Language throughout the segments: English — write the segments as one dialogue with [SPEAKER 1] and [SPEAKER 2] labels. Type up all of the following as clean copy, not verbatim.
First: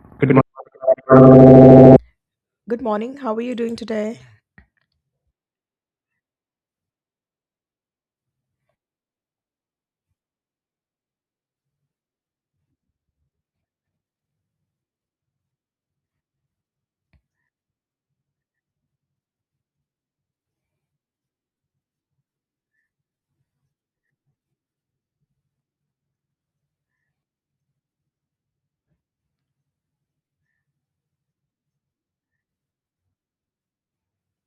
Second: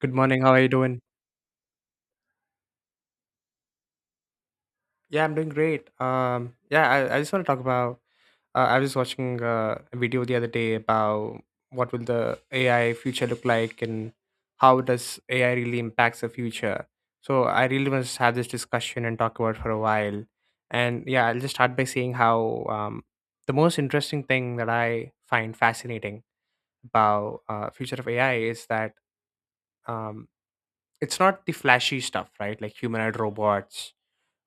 [SPEAKER 1] Good morning.
[SPEAKER 2] Good
[SPEAKER 1] How are you doing? Yeah, I'm doing great. Yeah, I just want to talk about. I was watching a video the other day about what will the AI future look like and how does AI really impacts the future. So I really want to have this discussion and talk about it for a while. And yeah, I'll just start by saying how the most interesting thing that I find fascinating about future of AI is that um, it's not the flashy stuff, right? Like humanoid robots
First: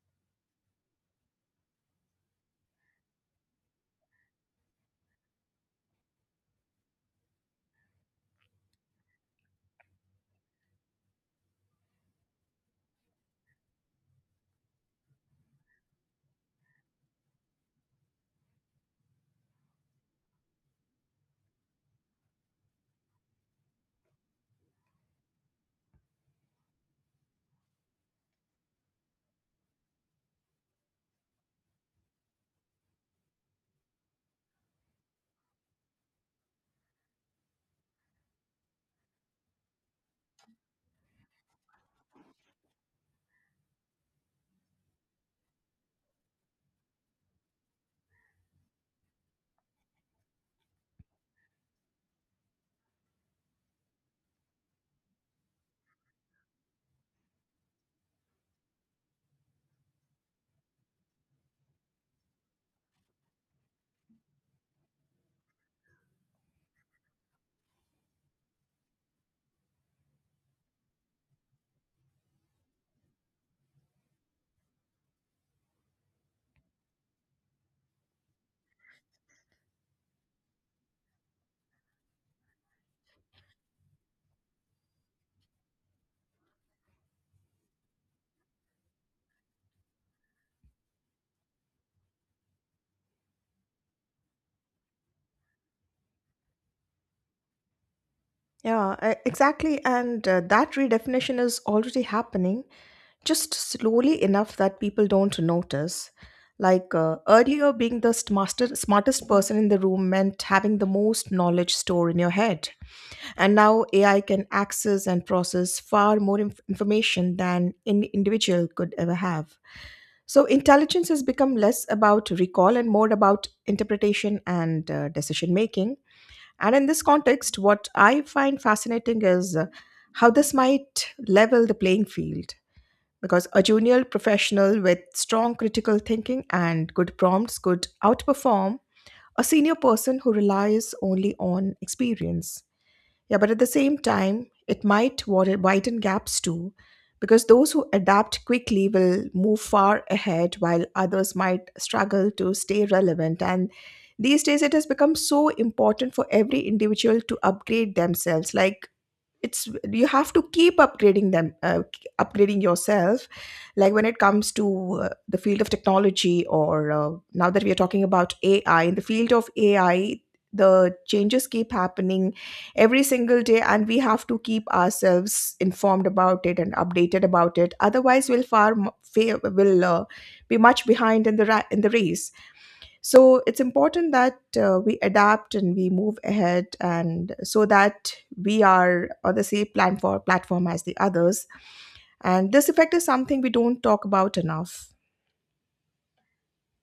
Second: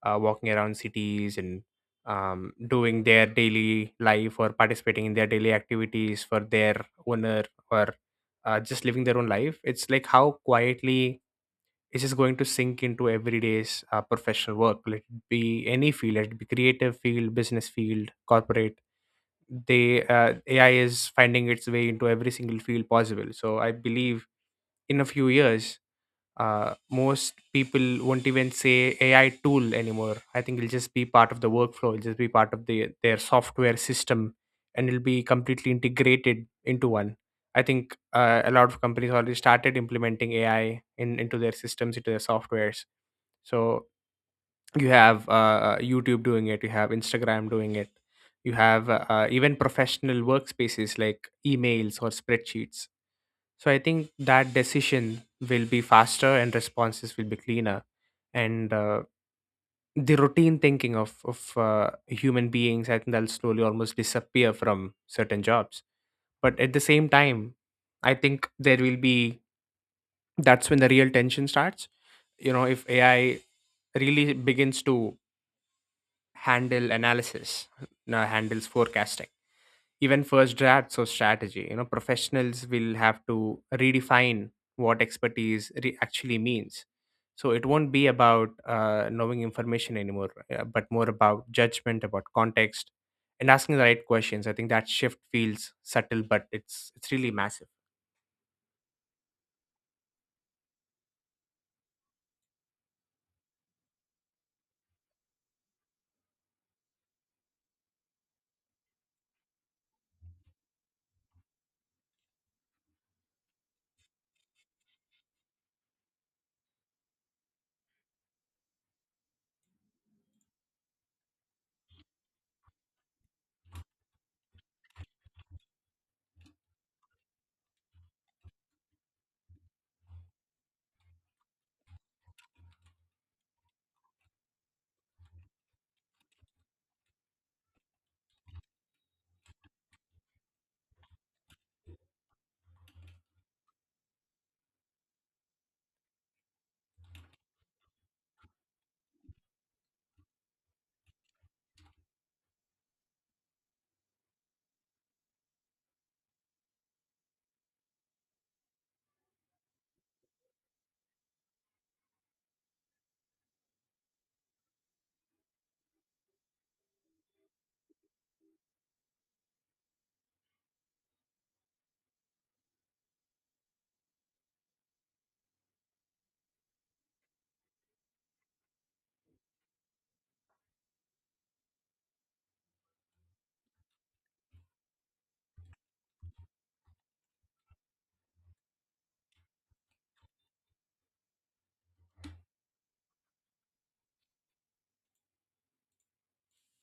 [SPEAKER 1] walking around cities and doing their daily life or participating in their daily activities for their owner or just living their own life. It's like how quietly it's just going to sink into everyday's professional work. Let it be any field, let it be creative field, business field, corporate. They AI is finding its way into every single field possible. So I believe in a few years, most people won't even say AI tool anymore. I think it'll just be part of the workflow. It'll just be part of the their software system, and it'll be completely integrated into one. I think a lot of companies already started implementing AI in into their systems, into their softwares. So you have YouTube doing it, you have Instagram doing it, you have even professional workspaces like emails or spreadsheets, so I think that decision will be faster and responses will be cleaner. And the routine thinking of human beings, I think that'll slowly almost disappear from certain jobs. But at the same time, I think there will be that's when the real tension starts. You know, if AI really begins to handle analysis, now handles forecasting, even first drafts of strategy, you know, professionals will have to redefine what actually means. So it won't be about knowing information anymore, but more about judgment, about context, and asking the right questions. I think that shift feels subtle but it's really massive.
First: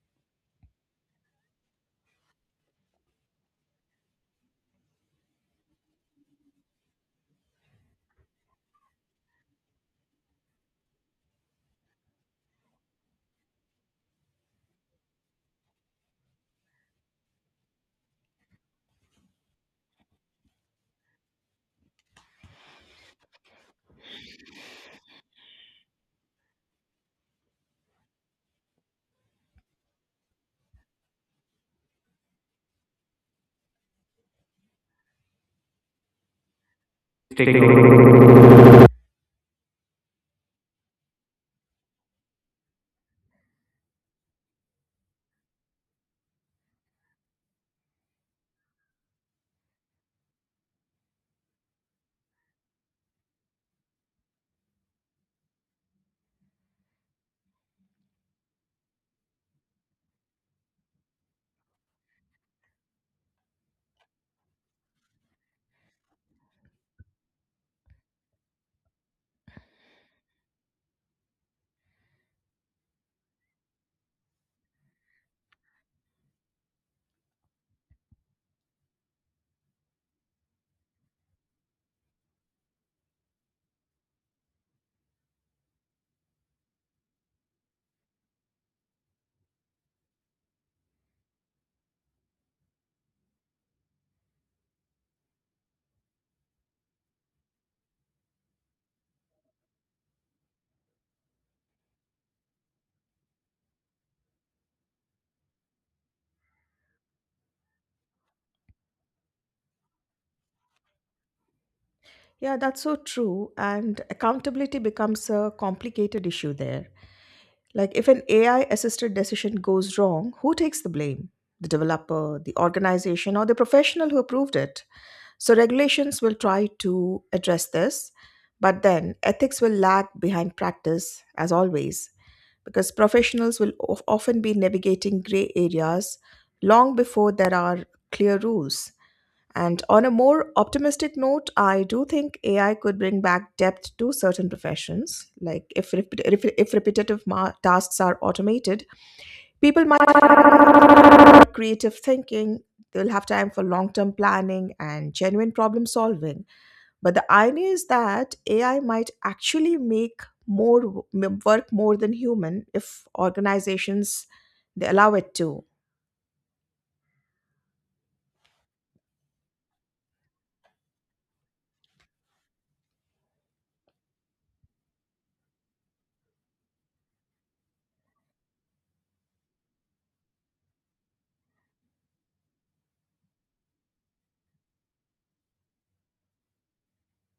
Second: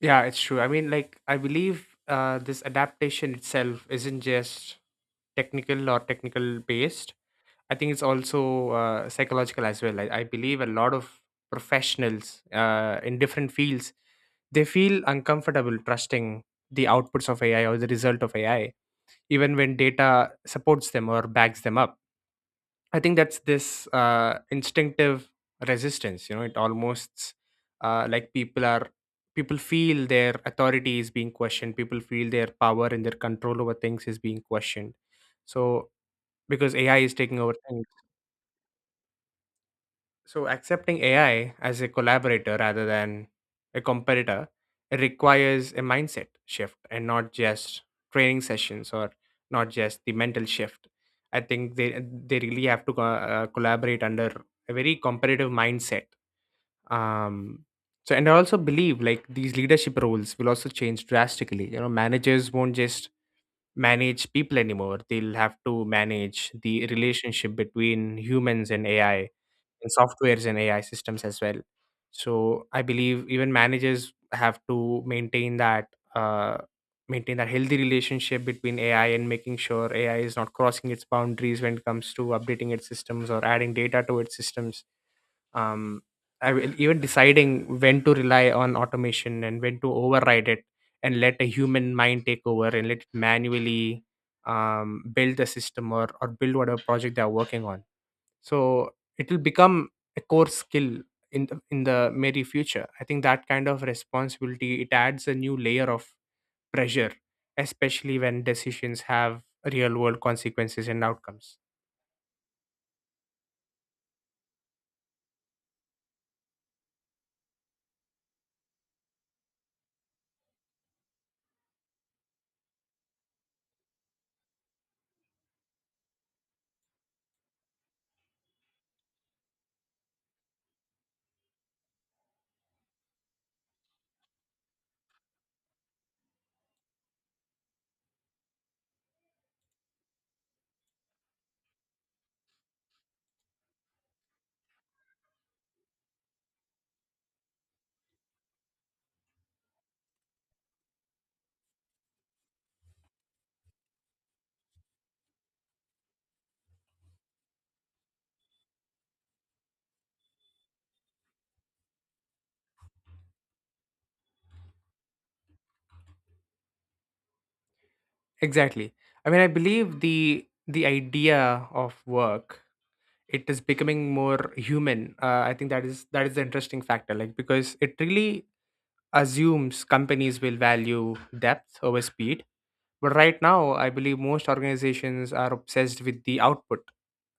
[SPEAKER 1] Yeah, it's true. I mean, like, I believe this adaptation itself isn't just technical or technical based. I think it's also psychological as well. I believe a lot of professionals in different fields, they feel uncomfortable trusting the outputs of AI or the result of AI, even when data supports them or backs them up. I think that's this instinctive resistance. You know, it almost like people feel their authority is being questioned. People feel their power and their control over things is being questioned. So because AI is taking over things.
[SPEAKER 2] morning.
[SPEAKER 1] So accepting AI as a collaborator rather than a competitor, it requires a mindset shift, and not just training sessions or not just the mental shift. I think they really have to collaborate under a very competitive mindset. Um, and I also believe like these leadership roles will also change drastically. You know, managers won't just manage people anymore. They'll have to manage the relationship between humans and AI, in softwares and AI systems as well. So I believe even managers have to maintain that, uh, maintain that healthy relationship between AI and making sure AI is not crossing its boundaries when it comes to updating its systems or adding data to its systems. Um, Even deciding when to rely on automation and when to override it and let a human mind take over and let it manually build the system, or build whatever project they're working on, so it will become a core skill in the merry future. I think that kind of responsibility, it adds a new layer of pressure, especially when decisions have real world consequences and outcomes. Exactly. I mean, I believe the idea of work, it is becoming more human. I think that is the interesting factor, like because it really assumes companies will value depth over speed. But right now, I believe most organizations are obsessed with the output,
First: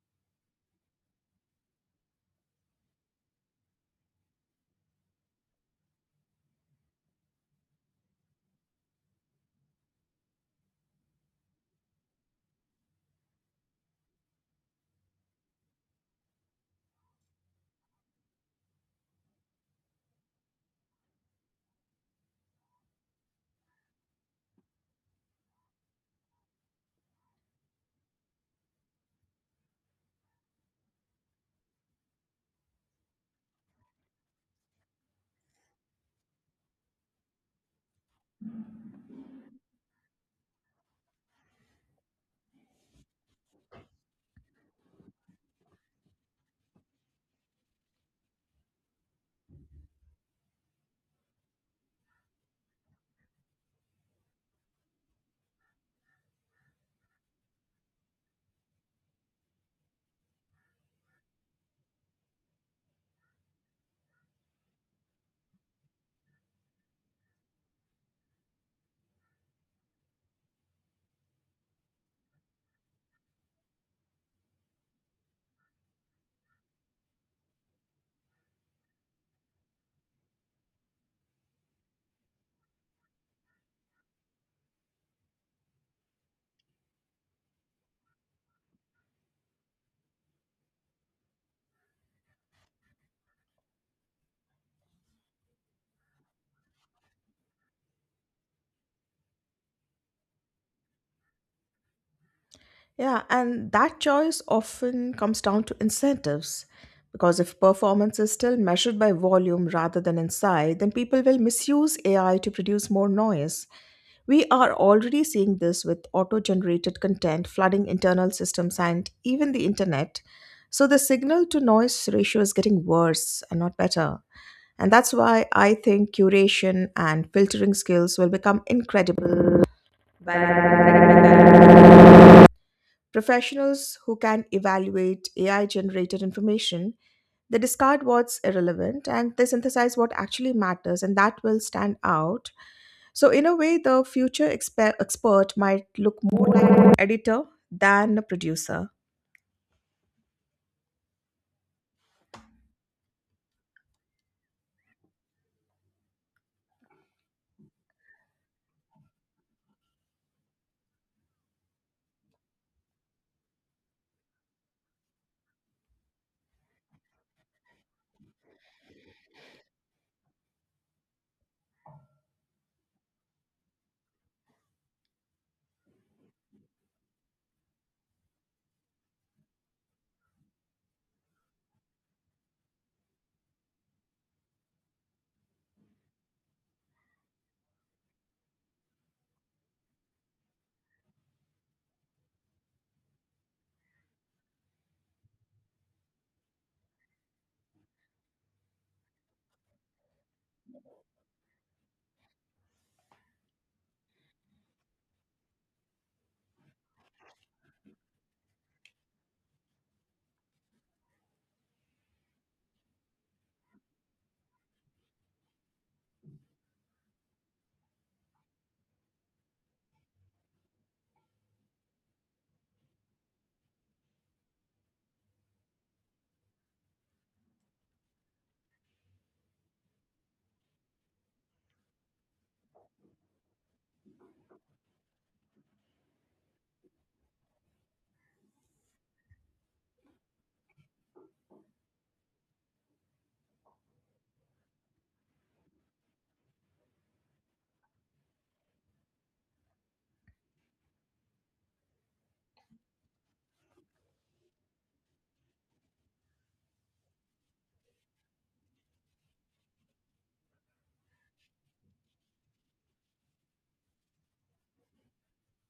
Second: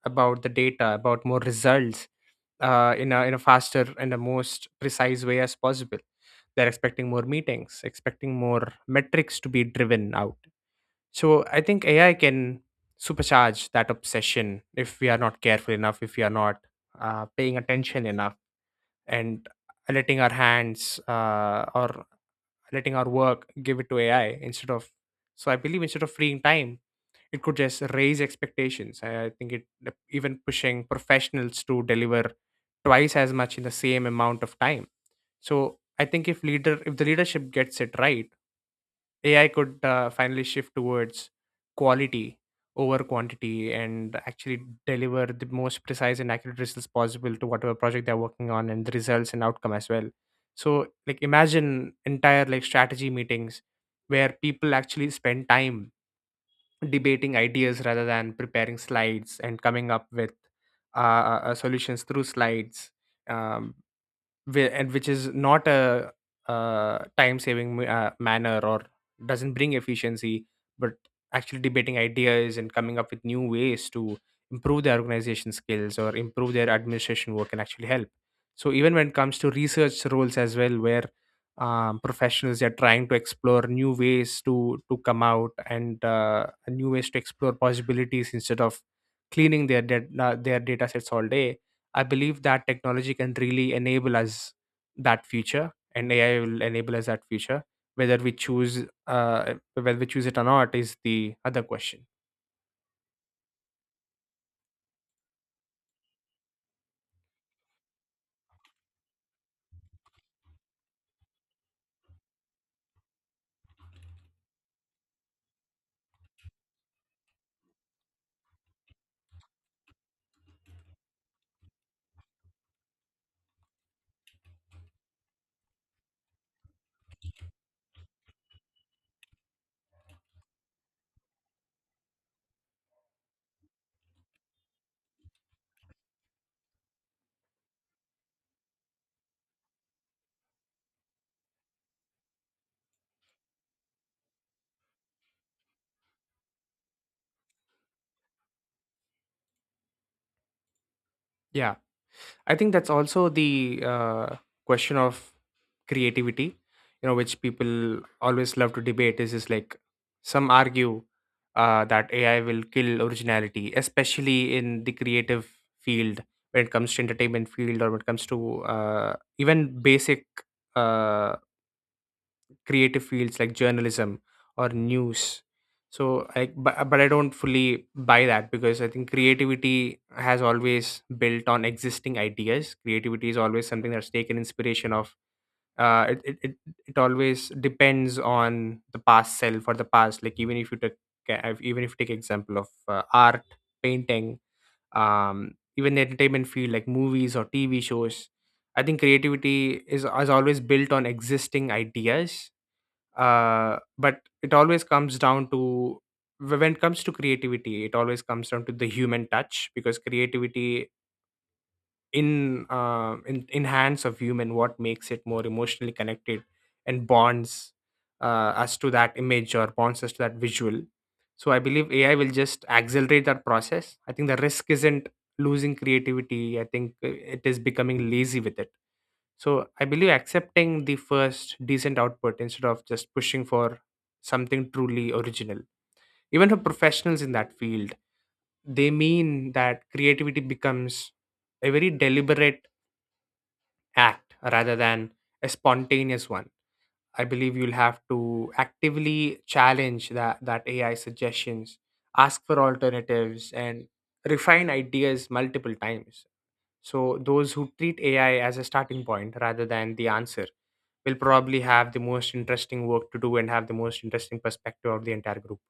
[SPEAKER 1] about the data, about more results, in a faster and a most precise way as possible. They're expecting more meetings, expecting more metrics to be driven out. So I think AI can supercharge that obsession if we are not careful enough, if we are not paying attention enough, and letting our hands or letting our work, give it to AI instead of. So I believe instead of freeing time, it could just raise expectations. I think it, even pushing professionals to deliver twice as much in the same amount of time. So I think if the leadership gets it right, AI could finally shift towards quality over quantity and actually deliver the most precise and accurate results possible to whatever project they're working on and the results and outcome as well. So like, imagine entire like strategy meetings where people actually spend time debating ideas rather than preparing slides and coming up with solutions through slides. Um, and which is not a, time saving manner or doesn't bring efficiency, but actually debating ideas and coming up with new ways to improve their organization skills or improve their administration work can actually help. So even when it comes to research roles as well, where professionals are trying to explore new ways to come out and new ways to explore possibilities instead of cleaning their data sets all day. I believe that technology can really enable us that future, and AI will enable us that future. Whether we choose it or not, is the other question. Yeah, I think that's also the question of creativity. You know, which people always love to debate is like some argue that AI will kill originality, especially in the creative field, when it comes to entertainment field or when it comes to even basic uh, creative fields like journalism or news. So I, but I don't fully buy that because I think creativity has always built on existing ideas. Creativity is always something that's taken inspiration of. Uh, it, it, it, it always depends on the past self or the past. Like even if you take example of art, painting, even the entertainment field like movies or TV shows. I think creativity is always built on existing ideas, but it always comes down to, when it comes to creativity, it always comes down to the human touch, because creativity in in hands of human, what makes it more emotionally connected and bonds us to that image or bonds us to that visual. So I believe AI will just accelerate that process. I think the risk isn't losing creativity. I think it is becoming lazy with it. So I believe accepting the first decent output instead of just pushing for something truly original. Even for professionals in that field, they mean that creativity becomes a very deliberate act rather than a spontaneous one. I believe you'll have to actively challenge that AI suggestions, ask for alternatives, and refine ideas multiple times. So those who treat AI as a starting point rather than the answer will probably have the most interesting work to do and have the most interesting perspective of the entire group.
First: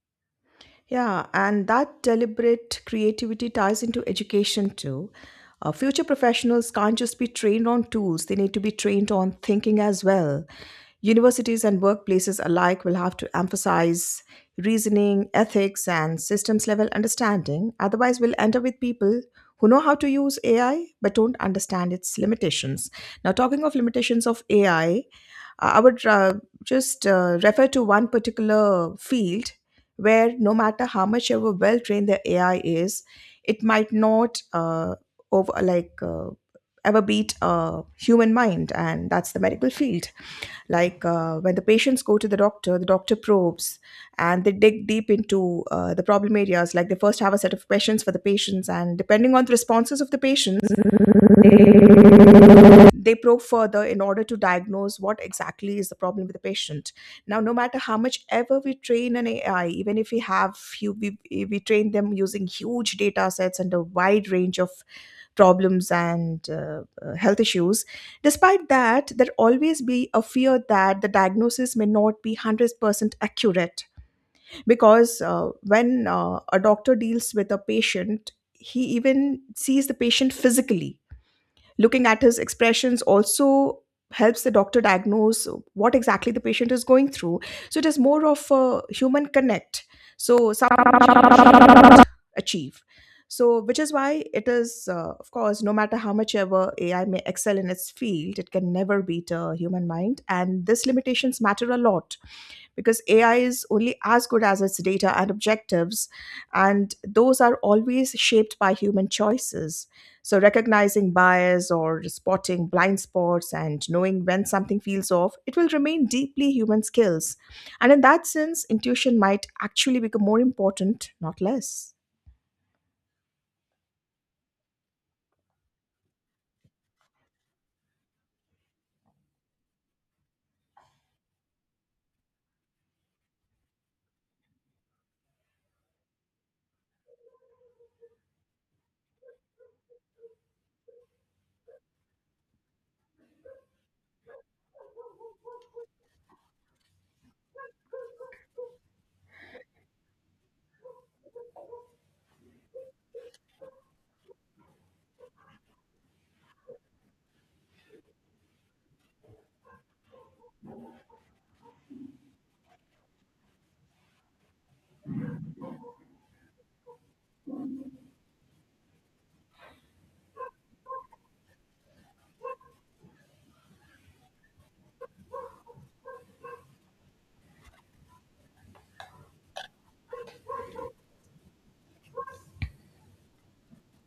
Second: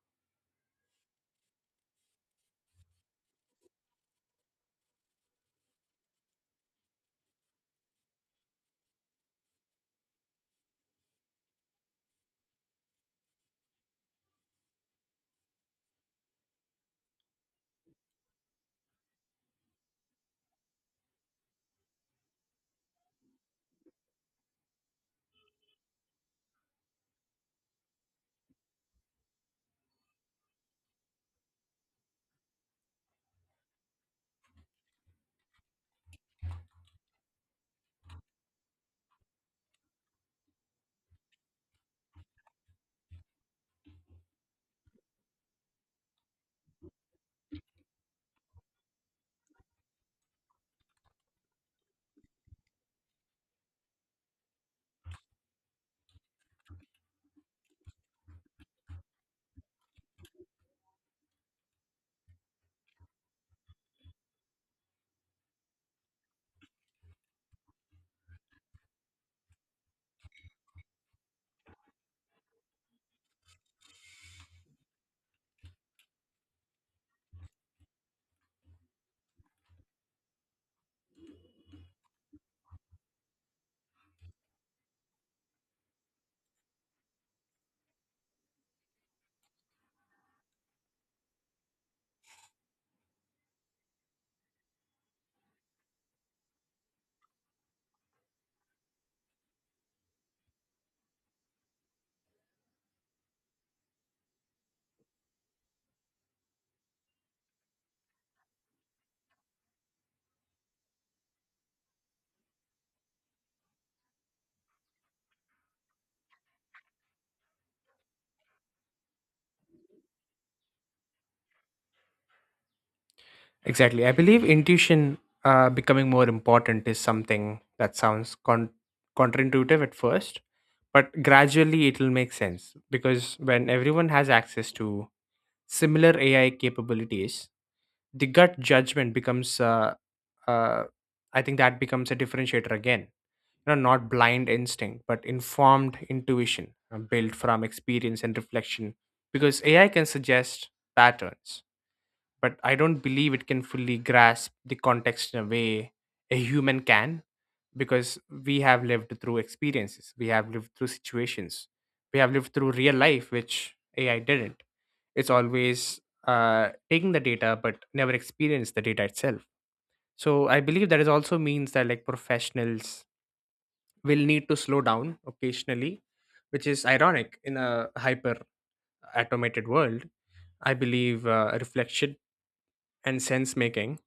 [SPEAKER 2] I.
[SPEAKER 1] Exactly. I believe intuition becoming more important is something that sounds counterintuitive at first, but gradually it will make sense because when everyone has access to similar AI capabilities, the gut judgment becomes uh, I think that becomes a differentiator again, you know, not blind instinct but informed intuition built from experience and reflection, because AI can suggest patterns, but I don't believe it can fully grasp the context in a way a human can, because we have lived through experiences, we have lived through situations, we have lived through real life, which AI didn't. It's always taking the data but never experience the data itself. So I believe that is also means that, like, professionals will need to slow down occasionally, which is ironic in a hyper automated world. I believe reflection and sense making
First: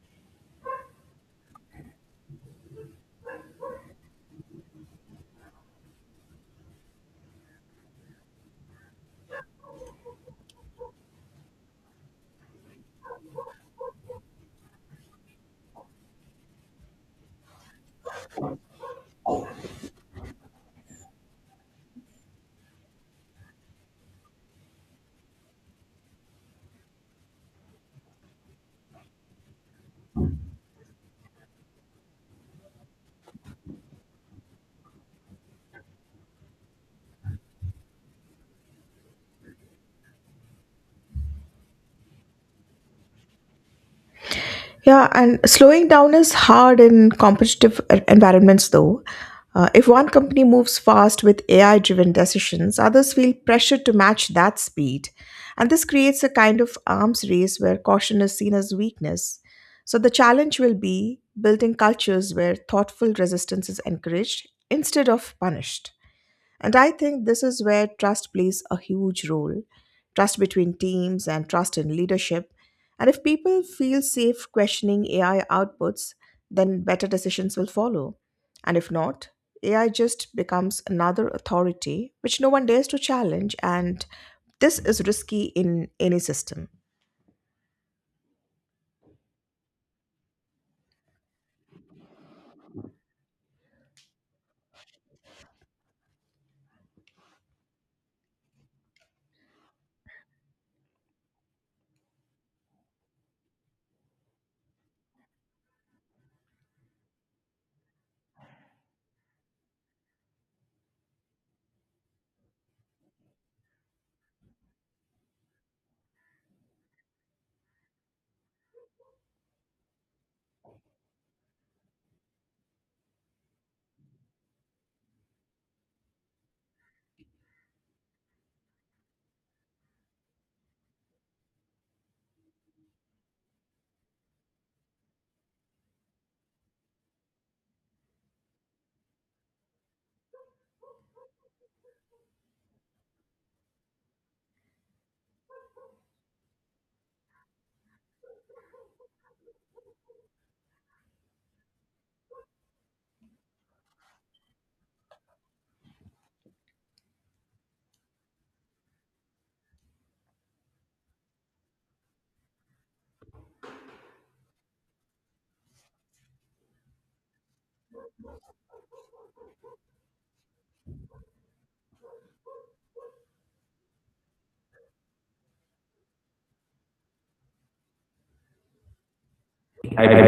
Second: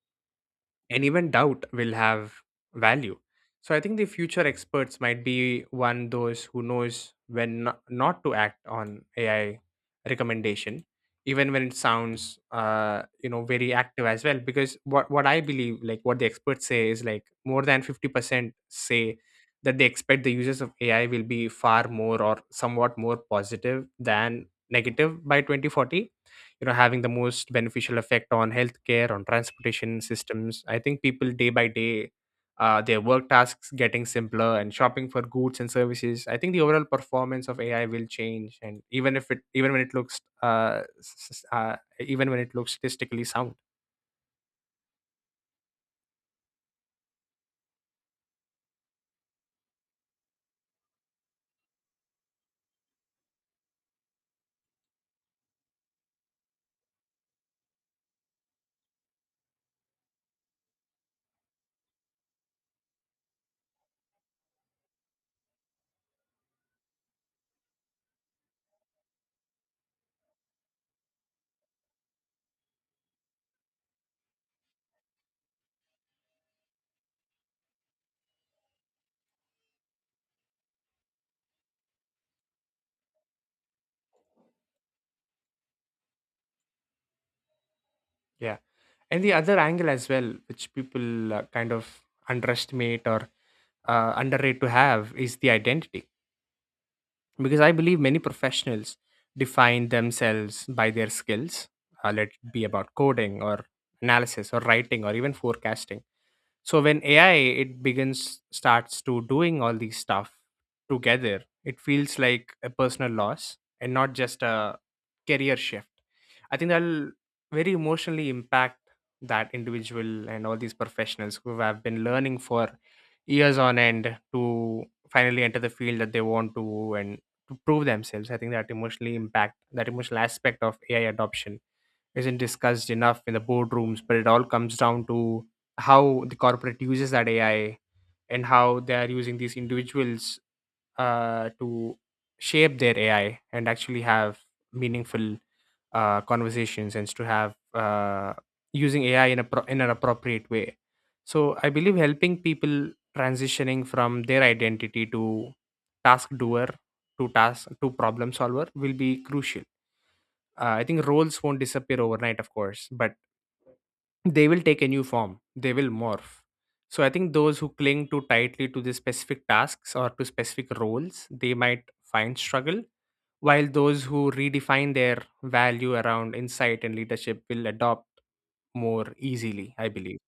[SPEAKER 1] and even doubt will have value. So I think the future experts might be one those who knows when no- not to act on AI recommendation, even when it sounds very active as well, because what I believe, like what the experts say, is like more than 50% say that they expect the uses of AI will be far more or somewhat more positive than negative by 2040, you know, having the most beneficial effect on healthcare, on transportation systems. I think people day by day, their work tasks getting simpler, and shopping for goods and services. I think the overall performance of AI will change, and even if it, even when it looks even when it looks statistically sound. Yeah. And the other angle as well, which people kind of underestimate or underrate to have, is the identity, because I believe many professionals define themselves by their skills, let it be about coding or analysis or writing or even forecasting. So when AI it begins starts to doing all these stuff together, it feels like a personal loss and not just a career shift. I think that'll very emotionally impact that individual, and all these professionals who have been learning for years on end to finally enter the field that they want to and to prove themselves, I think that emotionally impact, that emotional aspect of AI adoption isn't discussed enough in the boardrooms, but it all comes down to how the corporate uses that AI and how they are using these individuals to shape their AI and actually have meaningful conversations, and to have using AI in a in an appropriate way. So I believe helping people transitioning from their identity to task doer to task to problem solver will be crucial. Uh, I think roles won't disappear overnight, of course, but they will take a new form, they will morph. So I think those who cling too tightly to the specific tasks or to specific roles, they might find struggle, while those who redefine their value around insight and leadership will adopt more easily, I believe.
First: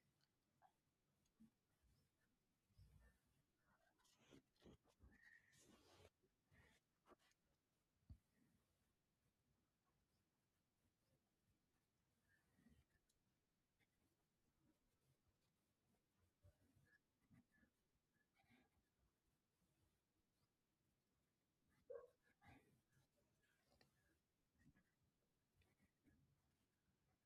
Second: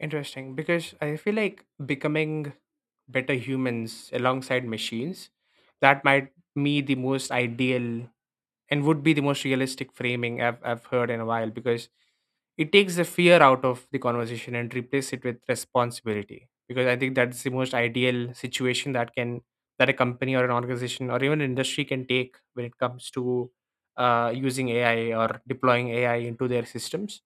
[SPEAKER 1] Interesting, because I feel like becoming better humans alongside machines, that might be the most ideal and would be the most realistic framing I've heard in a while, because it takes the fear out of the conversation and replace it with responsibility, because I think that's the most ideal situation that can that a company or an organization or even industry can take when it comes to using AI or deploying AI into their systems.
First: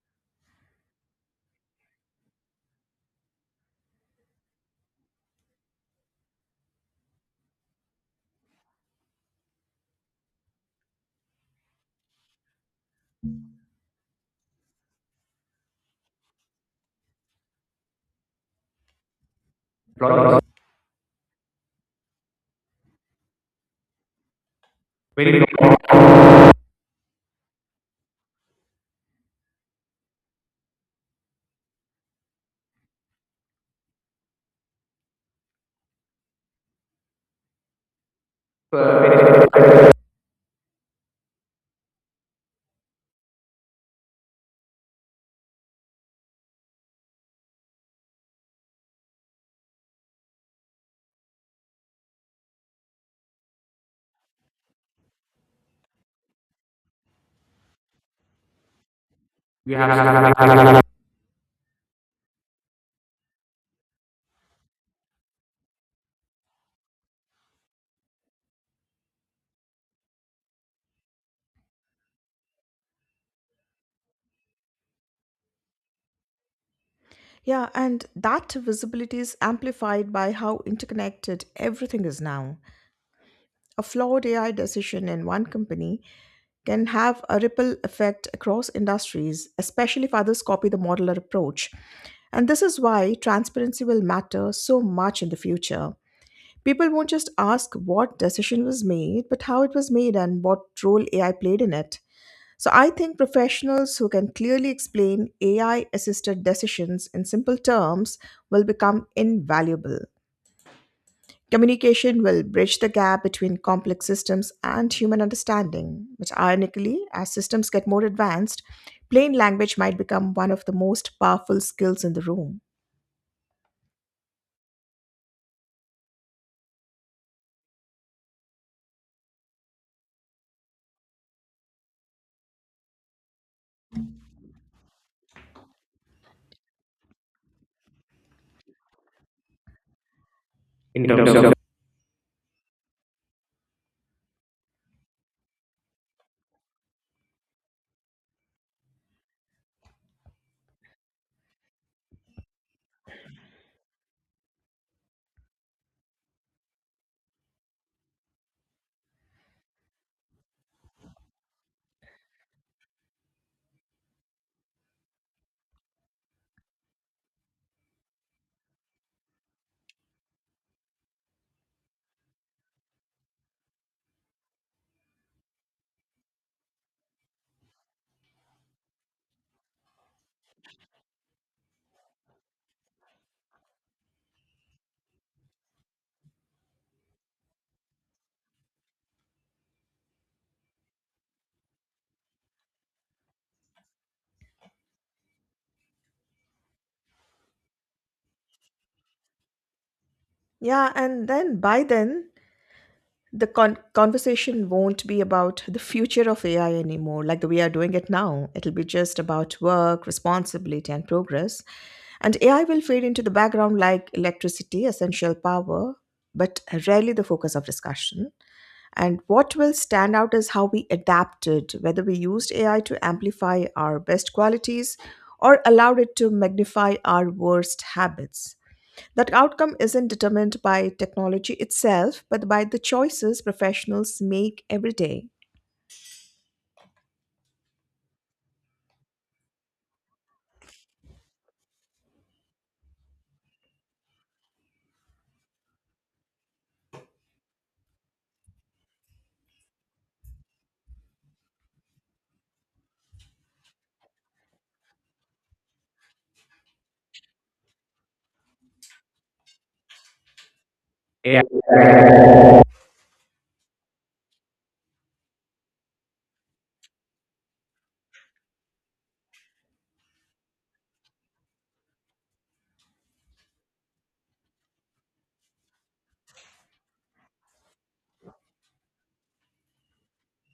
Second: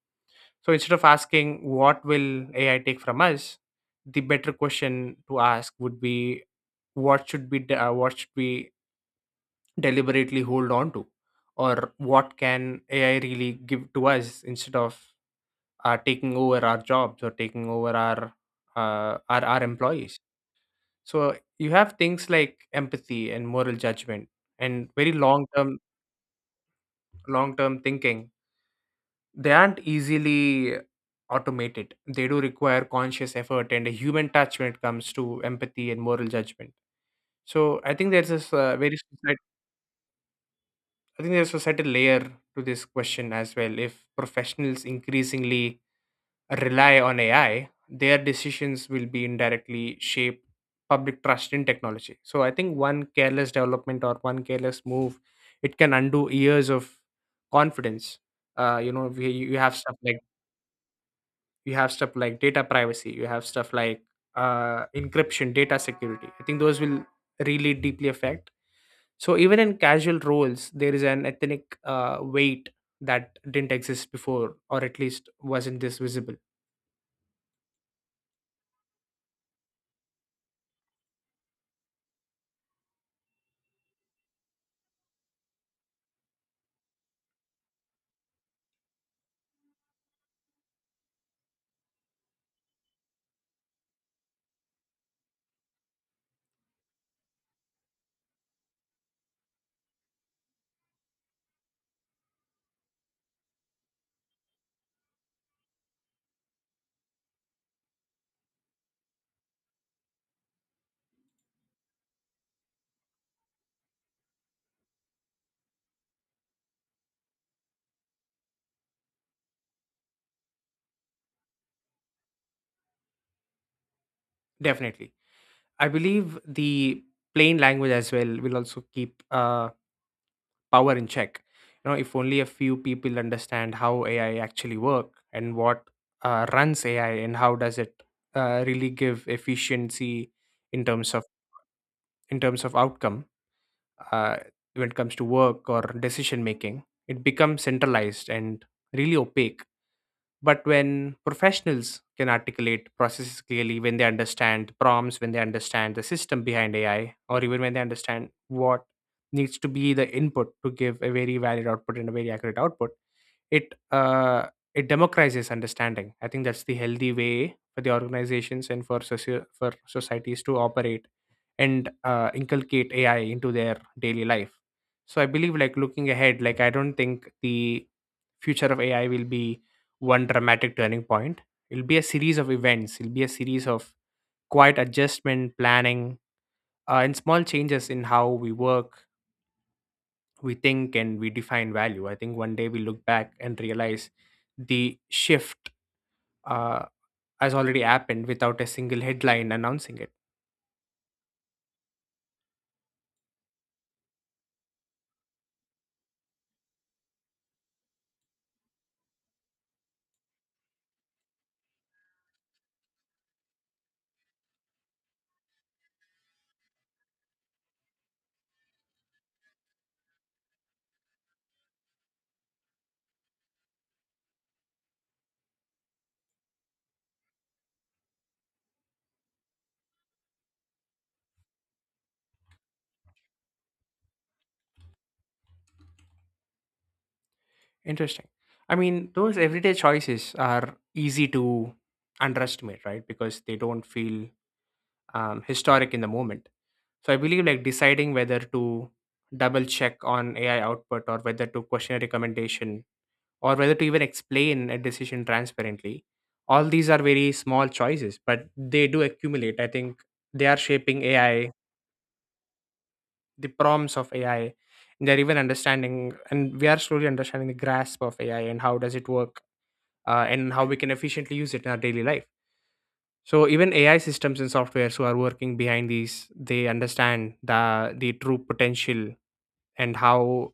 [SPEAKER 1] So instead of asking what will AI take from us, the better question to ask would be what should be what should we deliberately hold on to, or what can AI really give to us instead of taking over our jobs or taking over our, our employees. So you have things like empathy and moral judgment and very
[SPEAKER 2] Very good.
[SPEAKER 1] long term thinking. They aren't easily automated, they do require conscious effort and a human touch when it comes to empathy and moral judgment. So I think there's this very
[SPEAKER 2] Uh,
[SPEAKER 1] I think there's a certain layer to this question as well. If professionals increasingly rely on AI, their decisions will be indirectly shape public trust in technology. So I think one careless development or one careless move, it can undo years of confidence. You know, you
[SPEAKER 2] we
[SPEAKER 1] have stuff like
[SPEAKER 2] have
[SPEAKER 1] data privacy. You have stuff like encryption, data security. I think those will really deeply affect. So even in casual roles, there is an ethnic weight that didn't exist before, or at least wasn't this visible. Definitely, I believe the plain language as well will also keep power in check. You know, if only a few people understand how AI actually work, and what runs AI, and how does it really give efficiency in
[SPEAKER 2] in
[SPEAKER 1] terms of
[SPEAKER 2] terms of
[SPEAKER 1] in terms of outcome uh, when it comes to work or decision making, it becomes centralized and really opaque. But when professionals can articulate processes clearly, when they understand the prompts, when they understand the system behind AI, or even when they understand what needs to be the input to give a very valid output and a very accurate output, it uh, it democratizes understanding. I think that's the healthy way for the organizations and for for societies to operate and inculcate AI into their daily life. So I believe, like, looking ahead, like, I don't think the future of AI will be one dramatic turning point. It'll be a series of events, it'll be a series of quiet adjustment planning and small changes in how we work, we think and we define value. I think one day we look back and realize the shift uh, has already happened without a single headline announcing it. Interesting. I mean, those everyday choices are easy to underestimate, right? Because they don't feel historic in the moment. So I believe, like, deciding whether to double check on AI output, or whether to question a recommendation, or whether to even explain a decision transparently. All these are very small choices, but they do accumulate. I think they are shaping AI,
[SPEAKER 2] AI.
[SPEAKER 1] the prompts of AI, and they're even understanding, and we are slowly understanding the grasp of AI and how does it work, and how we can efficiently use it in our daily life. So even AI systems and softwares who are working behind these, they understand the true potential, and how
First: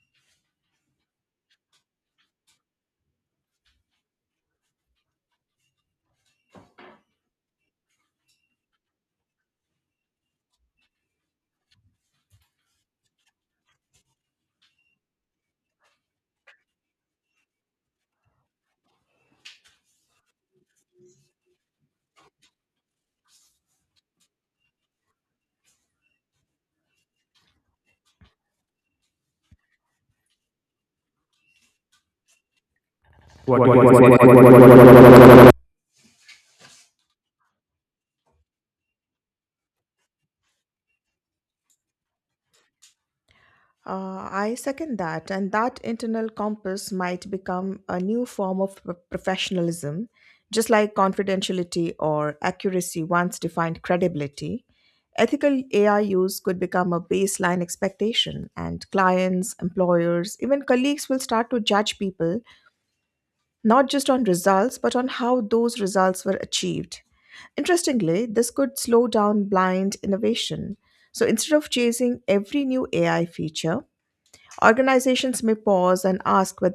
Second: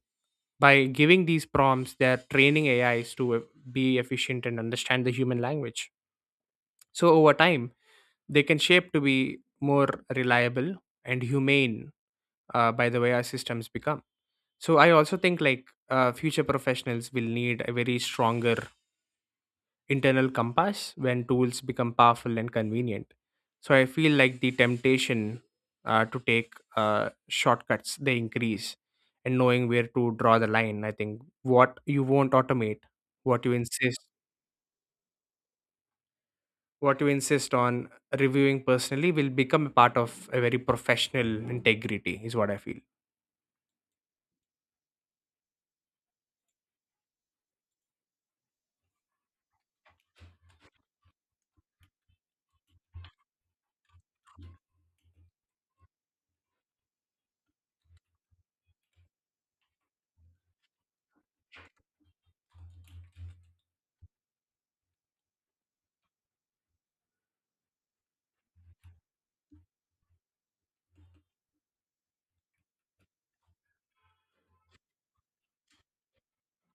[SPEAKER 1] by giving these prompts, they're training AIs to be efficient and understand the human language. So over time, they can shape to be more reliable and humane by the way our systems become. So I also think, like, future professionals will need a very stronger internal compass when tools become powerful and convenient. So I feel like the temptation to take shortcuts they increase, and knowing where to draw the line. I think what you won't automate, what you insist what you insist on reviewing personally will become a part of a very professional integrity, is what I feel.